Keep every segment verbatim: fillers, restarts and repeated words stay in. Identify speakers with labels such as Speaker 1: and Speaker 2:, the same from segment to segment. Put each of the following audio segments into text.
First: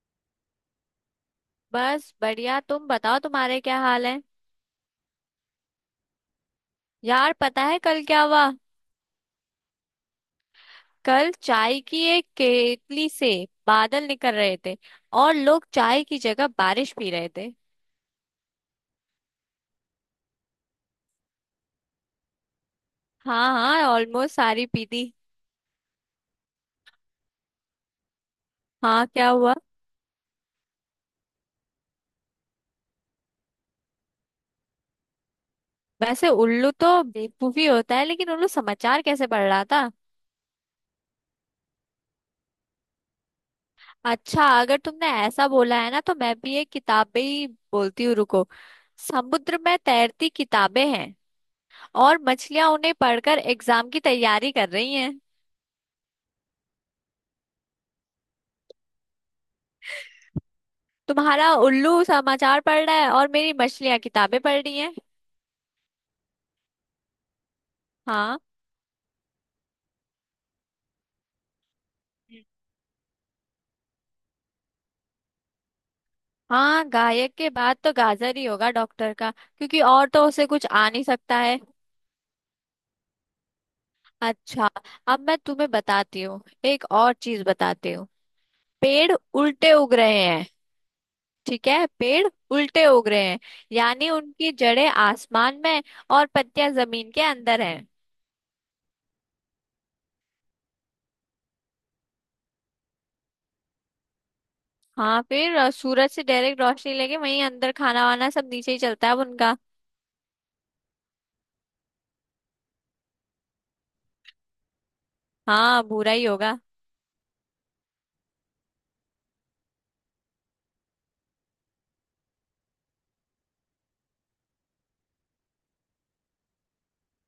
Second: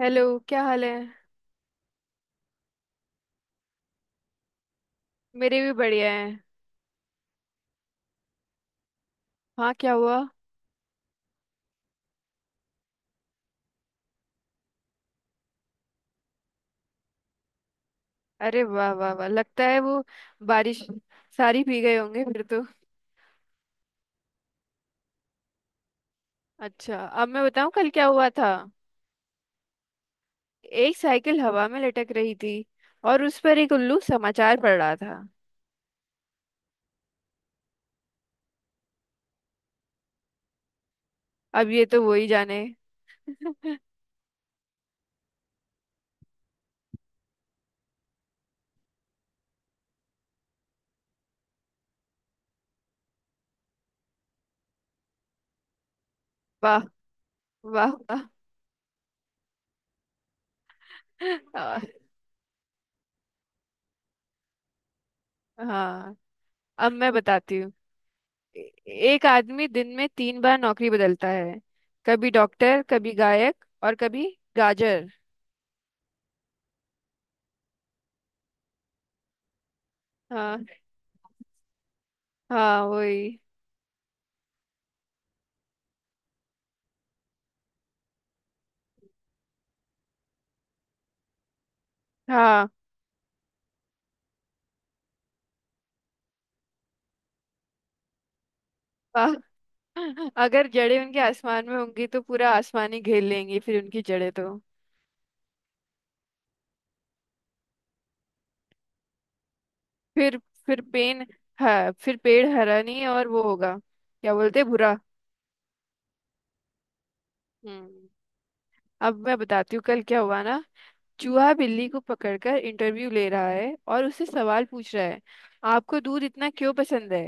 Speaker 1: Hello. क्या हाल है?
Speaker 2: बस बढ़िया। तुम बताओ, तुम्हारे क्या हाल है?
Speaker 1: मेरे भी बढ़िया है।
Speaker 2: यार, पता है कल क्या हुआ?
Speaker 1: हाँ, क्या हुआ?
Speaker 2: कल चाय की एक केतली से बादल निकल रहे थे, और लोग चाय की जगह बारिश पी रहे थे।
Speaker 1: अरे वाह वाह वाह, लगता है वो बारिश सारी भीग गए होंगे फिर तो।
Speaker 2: हाँ हाँ, ऑलमोस्ट सारी पी दी।
Speaker 1: अच्छा, अब मैं बताऊं कल क्या हुआ था।
Speaker 2: हाँ, क्या हुआ?
Speaker 1: एक साइकिल हवा में लटक रही थी और उस पर एक उल्लू समाचार पढ़ रहा था।
Speaker 2: वैसे उल्लू तो बेवकूफी होता है, लेकिन उल्लू समाचार कैसे पढ़ रहा था?
Speaker 1: अब ये तो वही जाने।
Speaker 2: अच्छा, अगर तुमने ऐसा बोला है ना, तो मैं भी एक किताब पे ही बोलती हूँ, रुको। समुद्र में तैरती किताबें हैं, और मछलियां उन्हें पढ़कर एग्जाम की तैयारी कर रही हैं।
Speaker 1: वाह वाह वाह।
Speaker 2: तुम्हारा
Speaker 1: आ,
Speaker 2: उल्लू समाचार पढ़ रहा है और मेरी मछलियां किताबें पढ़ रही हैं।
Speaker 1: हाँ। अब मैं बताती हूँ।
Speaker 2: हाँ।
Speaker 1: ए- एक आदमी दिन में तीन बार नौकरी बदलता है। कभी डॉक्टर, कभी गायक और कभी गाजर।
Speaker 2: हाँ, गायक के बाद तो गाजर ही होगा डॉक्टर का, क्योंकि और तो उसे
Speaker 1: हाँ,
Speaker 2: कुछ आ नहीं सकता है।
Speaker 1: हाँ वही।
Speaker 2: अच्छा, अब मैं तुम्हें बताती हूँ, एक और चीज बताती हूँ। पेड़ उल्टे उग रहे हैं। ठीक है, पेड़
Speaker 1: हाँ।
Speaker 2: उल्टे उग रहे हैं। यानी उनकी जड़ें आसमान में, और पत्तियां जमीन के अंदर हैं।
Speaker 1: आ, अगर जड़ें उनके आसमान में होंगी तो पूरा आसमान ही घेर लेंगी, फिर उनकी जड़ें तो।
Speaker 2: हाँ, फिर अ, सूरज से डायरेक्ट रोशनी लेके वहीं अंदर खाना वाना सब नीचे ही चलता है अब उनका।
Speaker 1: फिर फिर पेन। हाँ, फिर पेड़ हरा नहीं और वो होगा, क्या बोलते हैं, भूरा।
Speaker 2: हाँ, भूरा ही होगा।
Speaker 1: हम्म। अब मैं बताती हूँ कल क्या हुआ ना। चूहा बिल्ली को पकड़कर इंटरव्यू ले रहा है और उससे सवाल पूछ रहा है। आपको दूध इतना क्यों पसंद है?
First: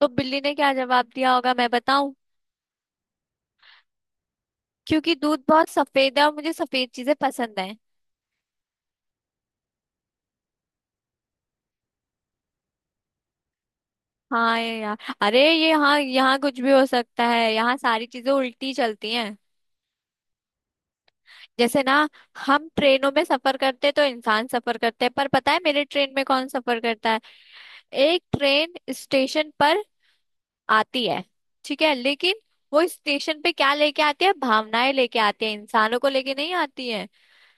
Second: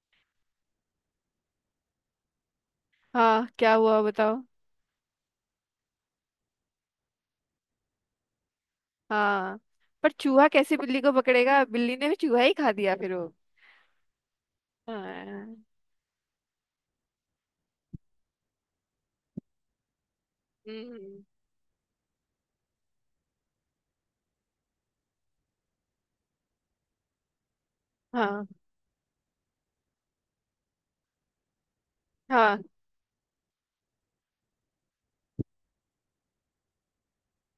Speaker 2: तो बिल्ली ने क्या जवाब दिया होगा, मैं बताऊं?
Speaker 1: हाँ, क्या हुआ? बताओ।
Speaker 2: क्योंकि दूध बहुत सफेद है, और मुझे सफेद चीजें पसंद है।
Speaker 1: हाँ। पर चूहा कैसे बिल्ली को पकड़ेगा, बिल्ली ने भी चूहा ही खा दिया फिर वो।
Speaker 2: हाँ, ये यार। अरे
Speaker 1: हाँ।
Speaker 2: ये, हाँ, यहाँ कुछ भी हो सकता है। यहाँ सारी चीजें उल्टी चलती हैं।
Speaker 1: हम्म।
Speaker 2: जैसे ना, हम ट्रेनों में सफर करते तो इंसान सफर करते हैं, पर पता है मेरे ट्रेन में कौन सफर करता है? एक
Speaker 1: हाँ,
Speaker 2: ट्रेन स्टेशन पर आती है, ठीक है, लेकिन
Speaker 1: हाँ।
Speaker 2: वो स्टेशन पे क्या लेके आती है? भावनाएं लेके आती है, इंसानों को लेके नहीं आती है।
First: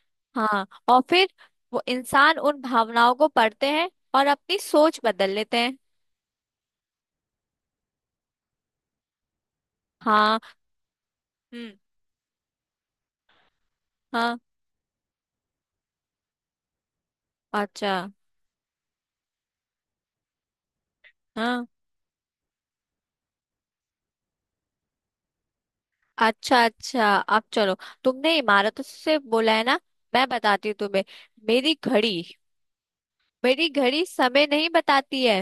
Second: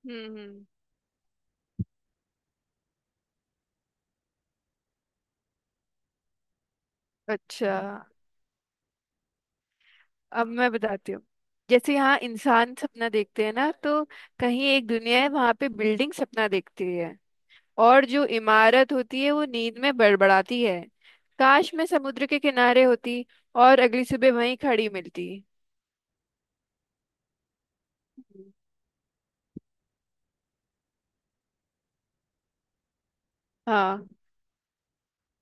Speaker 1: हम्म, हम्म।
Speaker 2: हाँ, और फिर वो इंसान उन भावनाओं को पढ़ते हैं और अपनी सोच बदल लेते हैं।
Speaker 1: अच्छा,
Speaker 2: हाँ।
Speaker 1: अब मैं बताती हूँ।
Speaker 2: हम्म।
Speaker 1: जैसे यहाँ इंसान सपना देखते हैं ना, तो
Speaker 2: हाँ।
Speaker 1: कहीं एक दुनिया है वहां पे बिल्डिंग सपना देखती है।
Speaker 2: अच्छा।
Speaker 1: और जो इमारत होती है वो नींद में बड़बड़ाती है।
Speaker 2: हाँ।
Speaker 1: काश मैं समुद्र के किनारे होती, और अगली सुबह वहीं खड़ी मिलती।
Speaker 2: अच्छा अच्छा, अब चलो, तुमने
Speaker 1: हम्म।
Speaker 2: इमारतों से बोला है ना, मैं बताती हूँ तुम्हें। मेरी घड़ी, मेरी घड़ी
Speaker 1: हाँ।
Speaker 2: समय नहीं बताती है।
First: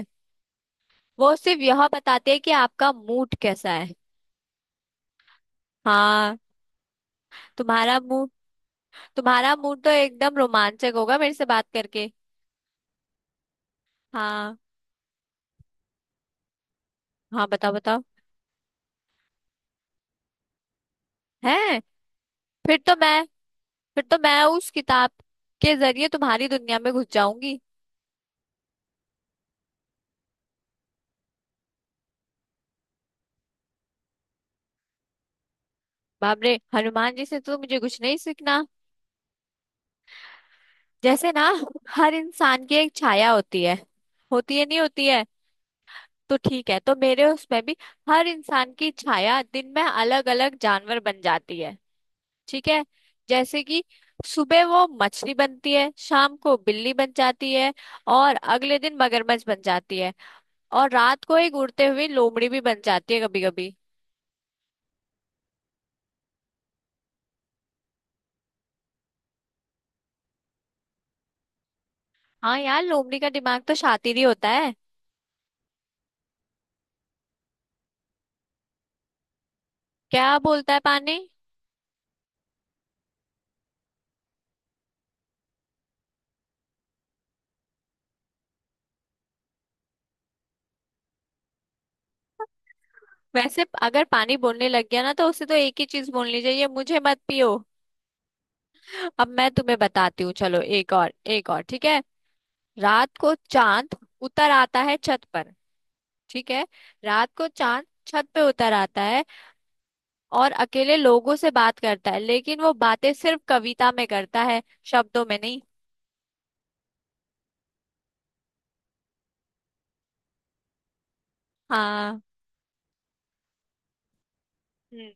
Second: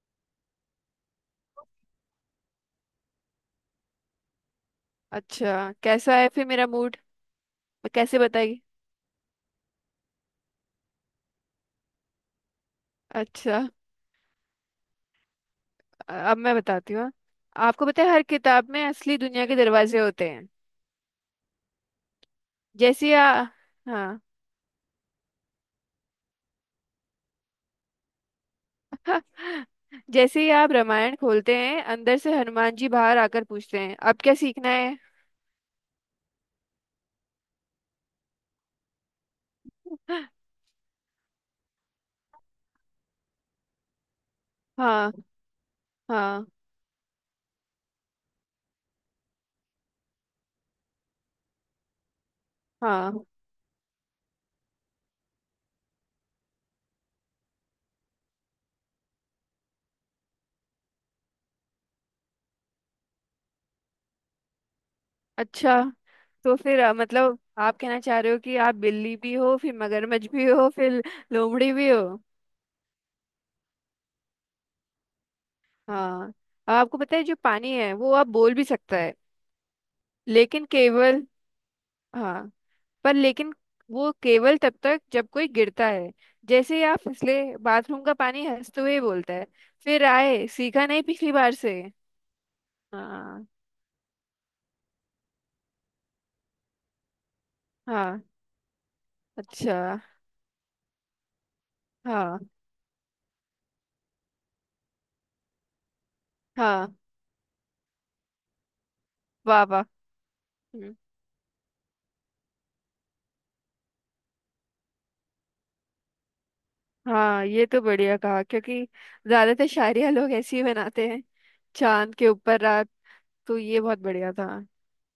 Speaker 2: वो सिर्फ यह बताती है कि आपका मूड कैसा है।
Speaker 1: अच्छा, कैसा है
Speaker 2: हाँ,
Speaker 1: फिर मेरा मूड?
Speaker 2: तुम्हारा
Speaker 1: कैसे
Speaker 2: मूड,
Speaker 1: बताइए?
Speaker 2: तुम्हारा मूड तो एकदम रोमांचक होगा मेरे से बात करके।
Speaker 1: अच्छा।
Speaker 2: हाँ।
Speaker 1: अब मैं बताती हूँ।
Speaker 2: हाँ, बताओ
Speaker 1: आपको
Speaker 2: बताओ।
Speaker 1: पता है हर किताब में असली दुनिया के दरवाजे होते हैं।
Speaker 2: है? फिर तो
Speaker 1: जैसे
Speaker 2: मैं,
Speaker 1: आ,
Speaker 2: फिर तो
Speaker 1: हाँ।
Speaker 2: मैं उस किताब के जरिए तुम्हारी दुनिया में घुस जाऊंगी।
Speaker 1: जैसे ही आप रामायण खोलते हैं अंदर से हनुमान जी बाहर आकर पूछते हैं, अब क्या सीखना है?
Speaker 2: बाप रे, हनुमान जी से तो मुझे कुछ नहीं सीखना। जैसे ना, हर इंसान की एक छाया होती है, होती है नहीं होती
Speaker 1: हाँ,
Speaker 2: है, तो
Speaker 1: हाँ,
Speaker 2: ठीक है, तो मेरे उसमें भी हर इंसान की छाया दिन में अलग अलग जानवर बन जाती है। ठीक है,
Speaker 1: हाँ।
Speaker 2: जैसे कि सुबह वो मछली बनती है, शाम को बिल्ली बन जाती है, और अगले दिन मगरमच्छ बन जाती है, और रात को एक उड़ते हुए लोमड़ी भी बन जाती है कभी कभी।
Speaker 1: अच्छा, तो फिर अ, मतलब आप कहना चाह रहे हो कि आप बिल्ली भी हो, फिर मगरमच्छ भी हो, फिर लोमड़ी भी हो।
Speaker 2: हाँ यार, लोमड़ी का दिमाग तो शातिर ही होता है।
Speaker 1: हाँ। आपको पता है जो पानी है वो आप बोल भी सकता है।
Speaker 2: क्या
Speaker 1: लेकिन
Speaker 2: बोलता है पानी?
Speaker 1: केवल। हाँ। पर लेकिन वो केवल तब तक जब कोई गिरता है। जैसे ही आप फिसले, बाथरूम का पानी हंसते हुए बोलता है, फिर आए? सीखा नहीं पिछली बार से? हाँ।
Speaker 2: वैसे अगर पानी बोलने लग गया ना, तो उसे तो एक ही चीज बोलनी चाहिए, मुझे मत पियो।
Speaker 1: हाँ।
Speaker 2: अब मैं तुम्हें
Speaker 1: अच्छा।
Speaker 2: बताती हूँ, चलो एक और, एक और, ठीक है।
Speaker 1: हाँ,
Speaker 2: रात को चांद उतर आता है छत पर, ठीक है,
Speaker 1: हाँ।
Speaker 2: रात को चांद छत पे उतर आता है,
Speaker 1: वाह, वाह।
Speaker 2: और
Speaker 1: हम्म,
Speaker 2: अकेले लोगों से बात करता है, लेकिन वो बातें सिर्फ कविता में करता है, शब्दों में नहीं।
Speaker 1: हाँ, ये तो बढ़िया कहा क्योंकि ज्यादातर शायरिया लोग ऐसी ही बनाते हैं। चांद
Speaker 2: हाँ।
Speaker 1: के ऊपर रात, तो ये बहुत बढ़िया था।
Speaker 2: हम्म।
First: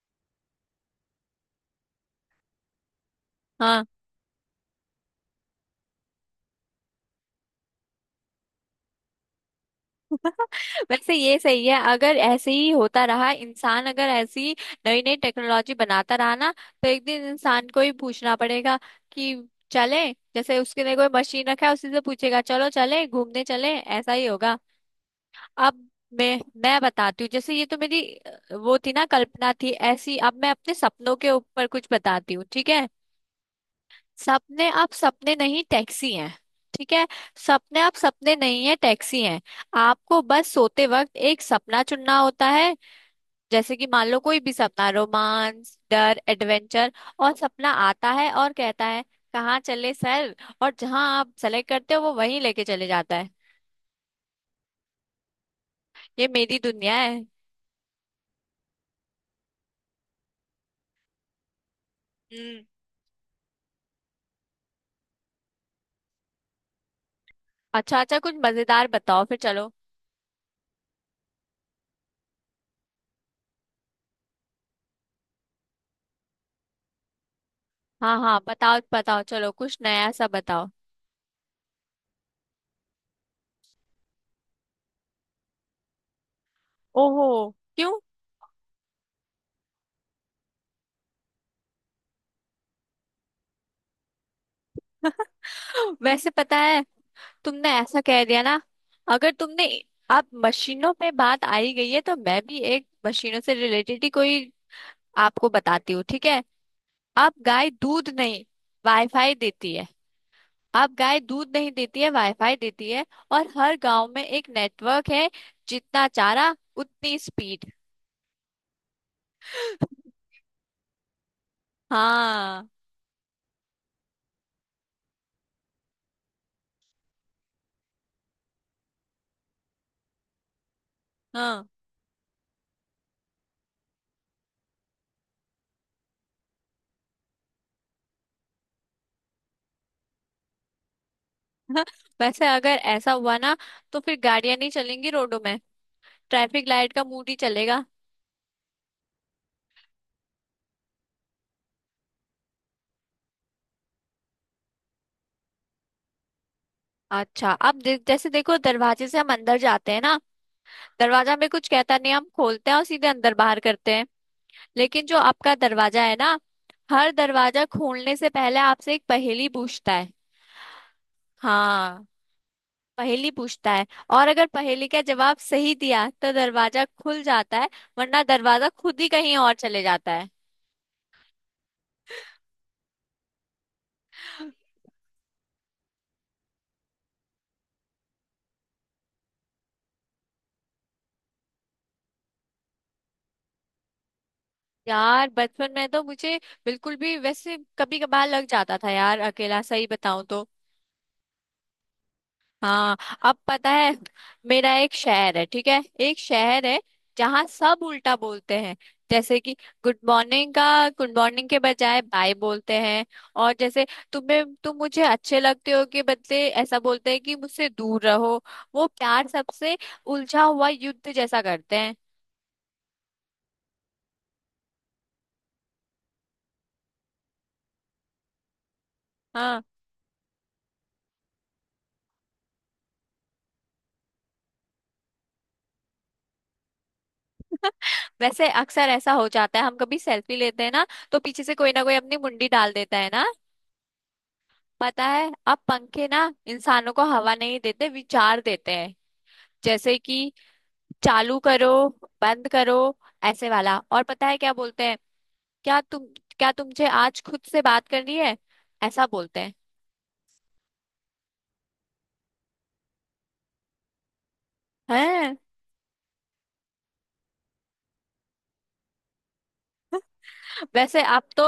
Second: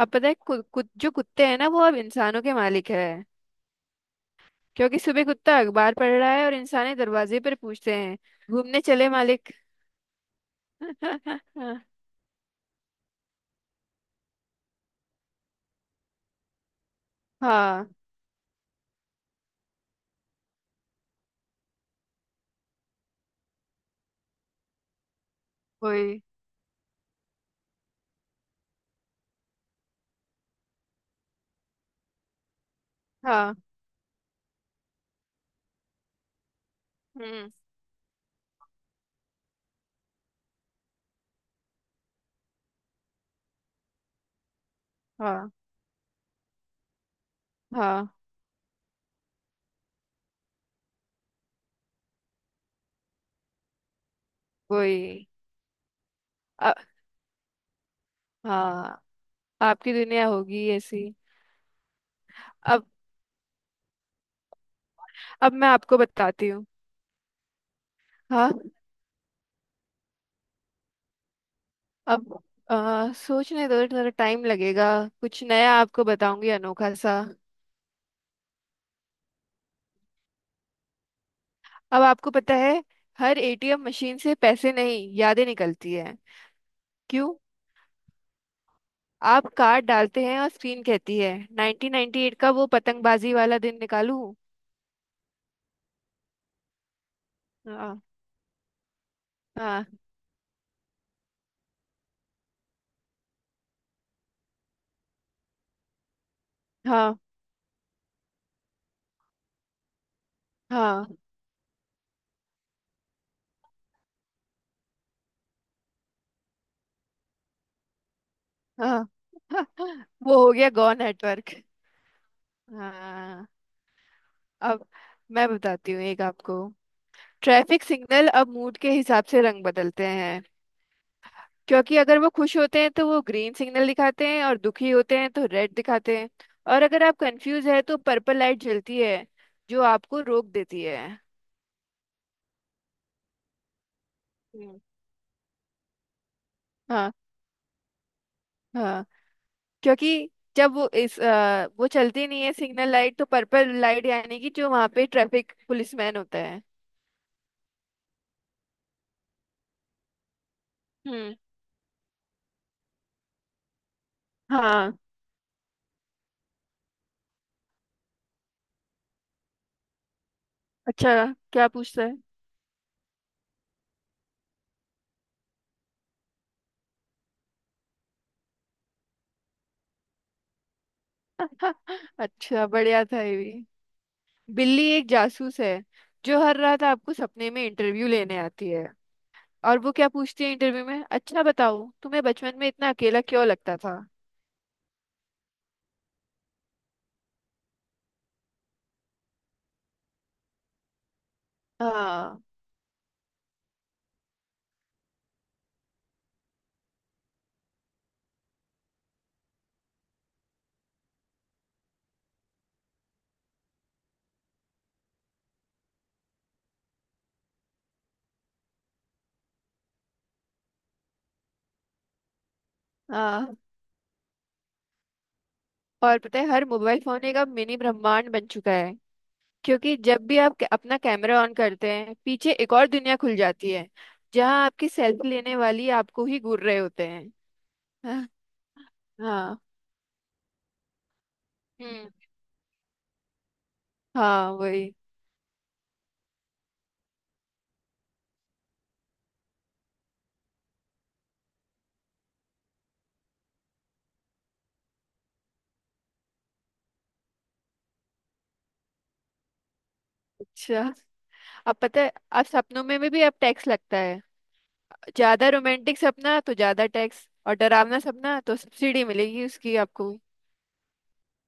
Speaker 1: अब पता है कु, कु, जो कुत्ते हैं ना वो अब इंसानों के मालिक है।
Speaker 2: हाँ।
Speaker 1: क्योंकि सुबह कुत्ता अखबार पढ़ रहा है और इंसान दरवाजे पर पूछते हैं, घूमने चले मालिक?
Speaker 2: वैसे ये सही है, अगर ऐसे ही होता रहा, इंसान अगर ऐसी नई नई टेक्नोलॉजी बनाता रहा ना, तो एक दिन इंसान को
Speaker 1: हाँ,
Speaker 2: ही पूछना पड़ेगा कि चले, जैसे उसके लिए कोई मशीन रखा है, उसी से पूछेगा, चलो चले घूमने, चले, ऐसा ही होगा। अब
Speaker 1: वही।
Speaker 2: मैं मैं बताती हूँ, जैसे ये तो मेरी अ, वो थी ना, कल्पना थी ऐसी, अब मैं अपने सपनों के ऊपर कुछ बताती हूँ, ठीक है।
Speaker 1: हाँ।
Speaker 2: सपने आप सपने नहीं, टैक्सी हैं। ठीक है,
Speaker 1: हम्म।
Speaker 2: सपने आप सपने नहीं है, टैक्सी हैं। आपको बस सोते वक्त एक सपना चुनना होता है, जैसे कि मान लो कोई भी सपना,
Speaker 1: हाँ,
Speaker 2: रोमांस, डर, एडवेंचर। और सपना आता
Speaker 1: हाँ
Speaker 2: है और कहता है, कहाँ चले सर? और जहाँ आप सेलेक्ट करते हो, वो वहीं लेके चले जाता है।
Speaker 1: वही।
Speaker 2: ये मेरी
Speaker 1: अ-
Speaker 2: दुनिया है।
Speaker 1: हाँ। आपकी दुनिया होगी ऐसी।
Speaker 2: हम्म।
Speaker 1: अब अब मैं आपको बताती हूँ।
Speaker 2: अच्छा अच्छा, कुछ
Speaker 1: हाँ।
Speaker 2: मजेदार बताओ फिर, चलो।
Speaker 1: अब आ, सोचने दो, थोड़ा टाइम लगेगा। कुछ नया आपको बताऊंगी, अनोखा सा।
Speaker 2: हाँ हाँ, बताओ बताओ, चलो कुछ नया सा बताओ।
Speaker 1: अब आपको पता है, हर एटीएम मशीन से पैसे नहीं यादें निकलती है।
Speaker 2: ओहो।
Speaker 1: क्यों?
Speaker 2: क्यों?
Speaker 1: आप कार्ड डालते हैं और स्क्रीन कहती है, नाइन्टीन नाइन्टी एट का वो पतंगबाजी वाला दिन निकालूं?
Speaker 2: वैसे पता है, तुमने ऐसा
Speaker 1: हाँ,
Speaker 2: कह दिया ना, अगर तुमने,
Speaker 1: हाँ,
Speaker 2: आप मशीनों पे बात आई गई है, तो मैं भी एक मशीनों से रिलेटेड ही कोई आपको बताती हूँ, ठीक है।
Speaker 1: हाँ,
Speaker 2: आप गाय दूध नहीं, वाईफाई देती है। आप
Speaker 1: हाँ,
Speaker 2: गाय दूध नहीं देती है, वाईफाई देती है। और हर गांव में एक नेटवर्क है, जितना चारा उतनी स्पीड।
Speaker 1: हाँ। हाँ, वो हो गया गो नेटवर्क।
Speaker 2: हाँ।
Speaker 1: हाँ। अब मैं बताती हूँ एक आपको। ट्रैफिक सिग्नल अब मूड के हिसाब से रंग बदलते हैं।
Speaker 2: हाँ।
Speaker 1: क्योंकि अगर वो खुश होते हैं तो वो ग्रीन सिग्नल दिखाते हैं, और दुखी होते हैं तो रेड दिखाते हैं। और अगर आप कंफ्यूज है तो पर्पल लाइट जलती है, जो आपको रोक देती है।
Speaker 2: वैसे अगर ऐसा हुआ ना, तो फिर गाड़ियां नहीं
Speaker 1: हम्म।
Speaker 2: चलेंगी रोडों में, ट्रैफिक लाइट का
Speaker 1: हाँ,
Speaker 2: मूड ही चलेगा।
Speaker 1: हाँ। क्योंकि जब वो इस अ, वो चलती नहीं है सिग्नल लाइट, तो पर्पल लाइट यानी कि जो वहाँ पे ट्रैफिक पुलिसमैन होता है।
Speaker 2: अच्छा, अब दे, जैसे देखो, दरवाजे से हम अंदर जाते हैं ना, दरवाजा
Speaker 1: हम्म।
Speaker 2: हमें कुछ कहता नहीं, हम खोलते हैं और सीधे अंदर बाहर करते हैं।
Speaker 1: हाँ।
Speaker 2: लेकिन जो आपका दरवाजा है ना, हर दरवाजा खोलने से पहले आपसे एक पहेली पूछता है।
Speaker 1: अच्छा, क्या पूछता
Speaker 2: हाँ,
Speaker 1: है?
Speaker 2: पहेली पूछता है, और अगर पहेली का जवाब सही दिया तो दरवाजा खुल जाता है, वरना दरवाजा खुद ही कहीं और चले जाता है।
Speaker 1: अच्छा, बढ़िया था ये भी। बिल्ली एक जासूस है जो हर रात आपको सपने में इंटरव्यू लेने आती है। और वो क्या पूछती है इंटरव्यू में, अच्छा बताओ तुम्हें बचपन में इतना अकेला क्यों लगता था?
Speaker 2: यार बचपन में तो मुझे बिल्कुल भी, वैसे कभी कभार लग जाता था यार अकेला, सही बताऊं तो।
Speaker 1: हाँ,
Speaker 2: हाँ। अब पता है, मेरा एक शहर है, ठीक है, एक शहर है जहाँ सब उल्टा बोलते हैं। जैसे कि गुड मॉर्निंग का, गुड मॉर्निंग के बजाय बाय बोलते हैं। और जैसे, तुम्हें तुम मुझे अच्छे लगते हो के बदले ऐसा बोलते हैं कि मुझसे दूर रहो। वो प्यार सबसे उलझा हुआ युद्ध जैसा करते हैं।
Speaker 1: हाँ। और पता है हर मोबाइल फोन एक अब मिनी ब्रह्मांड बन चुका है।
Speaker 2: हाँ,
Speaker 1: क्योंकि जब भी आप क- अपना कैमरा ऑन करते हैं पीछे एक और दुनिया खुल जाती है, जहाँ आपकी सेल्फी लेने वाली आपको ही घूर रहे होते हैं। हाँ।
Speaker 2: वैसे अक्सर ऐसा हो जाता
Speaker 1: हाँ।
Speaker 2: है, हम कभी सेल्फी लेते हैं ना, तो पीछे से कोई ना कोई
Speaker 1: हम्म।
Speaker 2: अपनी मुंडी डाल देता है ना।
Speaker 1: हाँ, वही।
Speaker 2: पता है, अब पंखे ना इंसानों को हवा नहीं देते, विचार देते हैं। जैसे कि, चालू करो, बंद करो, ऐसे वाला। और पता है क्या बोलते हैं? क्या तुम क्या तुमसे आज खुद से बात करनी है, ऐसा बोलते हैं।
Speaker 1: अच्छा। अब पता है अब सपनों में भी, भी अब टैक्स लगता है।
Speaker 2: हैं?
Speaker 1: ज्यादा रोमांटिक सपना तो ज्यादा टैक्स, और डरावना सपना तो सब्सिडी मिलेगी उसकी आपको।
Speaker 2: वैसे अब तो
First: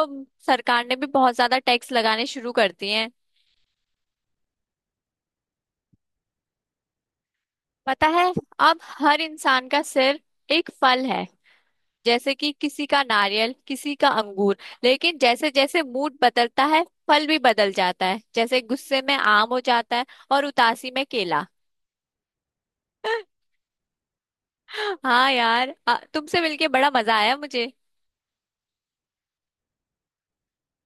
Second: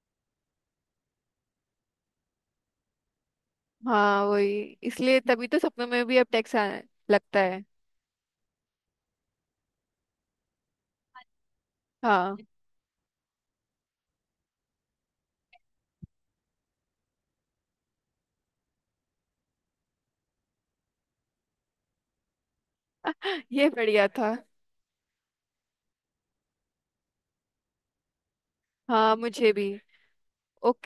Speaker 2: सरकार ने भी बहुत ज्यादा टैक्स लगाने शुरू कर दिए हैं।
Speaker 1: हाँ, वही। इसलिए तभी तो सपनों में भी अब टैक्स आने लगता है।
Speaker 2: पता है, अब हर इंसान का सिर एक फल है। जैसे
Speaker 1: हाँ।
Speaker 2: कि किसी का नारियल, किसी का अंगूर, लेकिन जैसे जैसे मूड बदलता है फल भी बदल जाता है। जैसे गुस्से में आम हो जाता है, और उदासी में केला।
Speaker 1: ये बढ़िया था।
Speaker 2: हाँ यार, आ, तुमसे मिलके बड़ा मजा आया मुझे।
Speaker 1: हाँ, मुझे भी।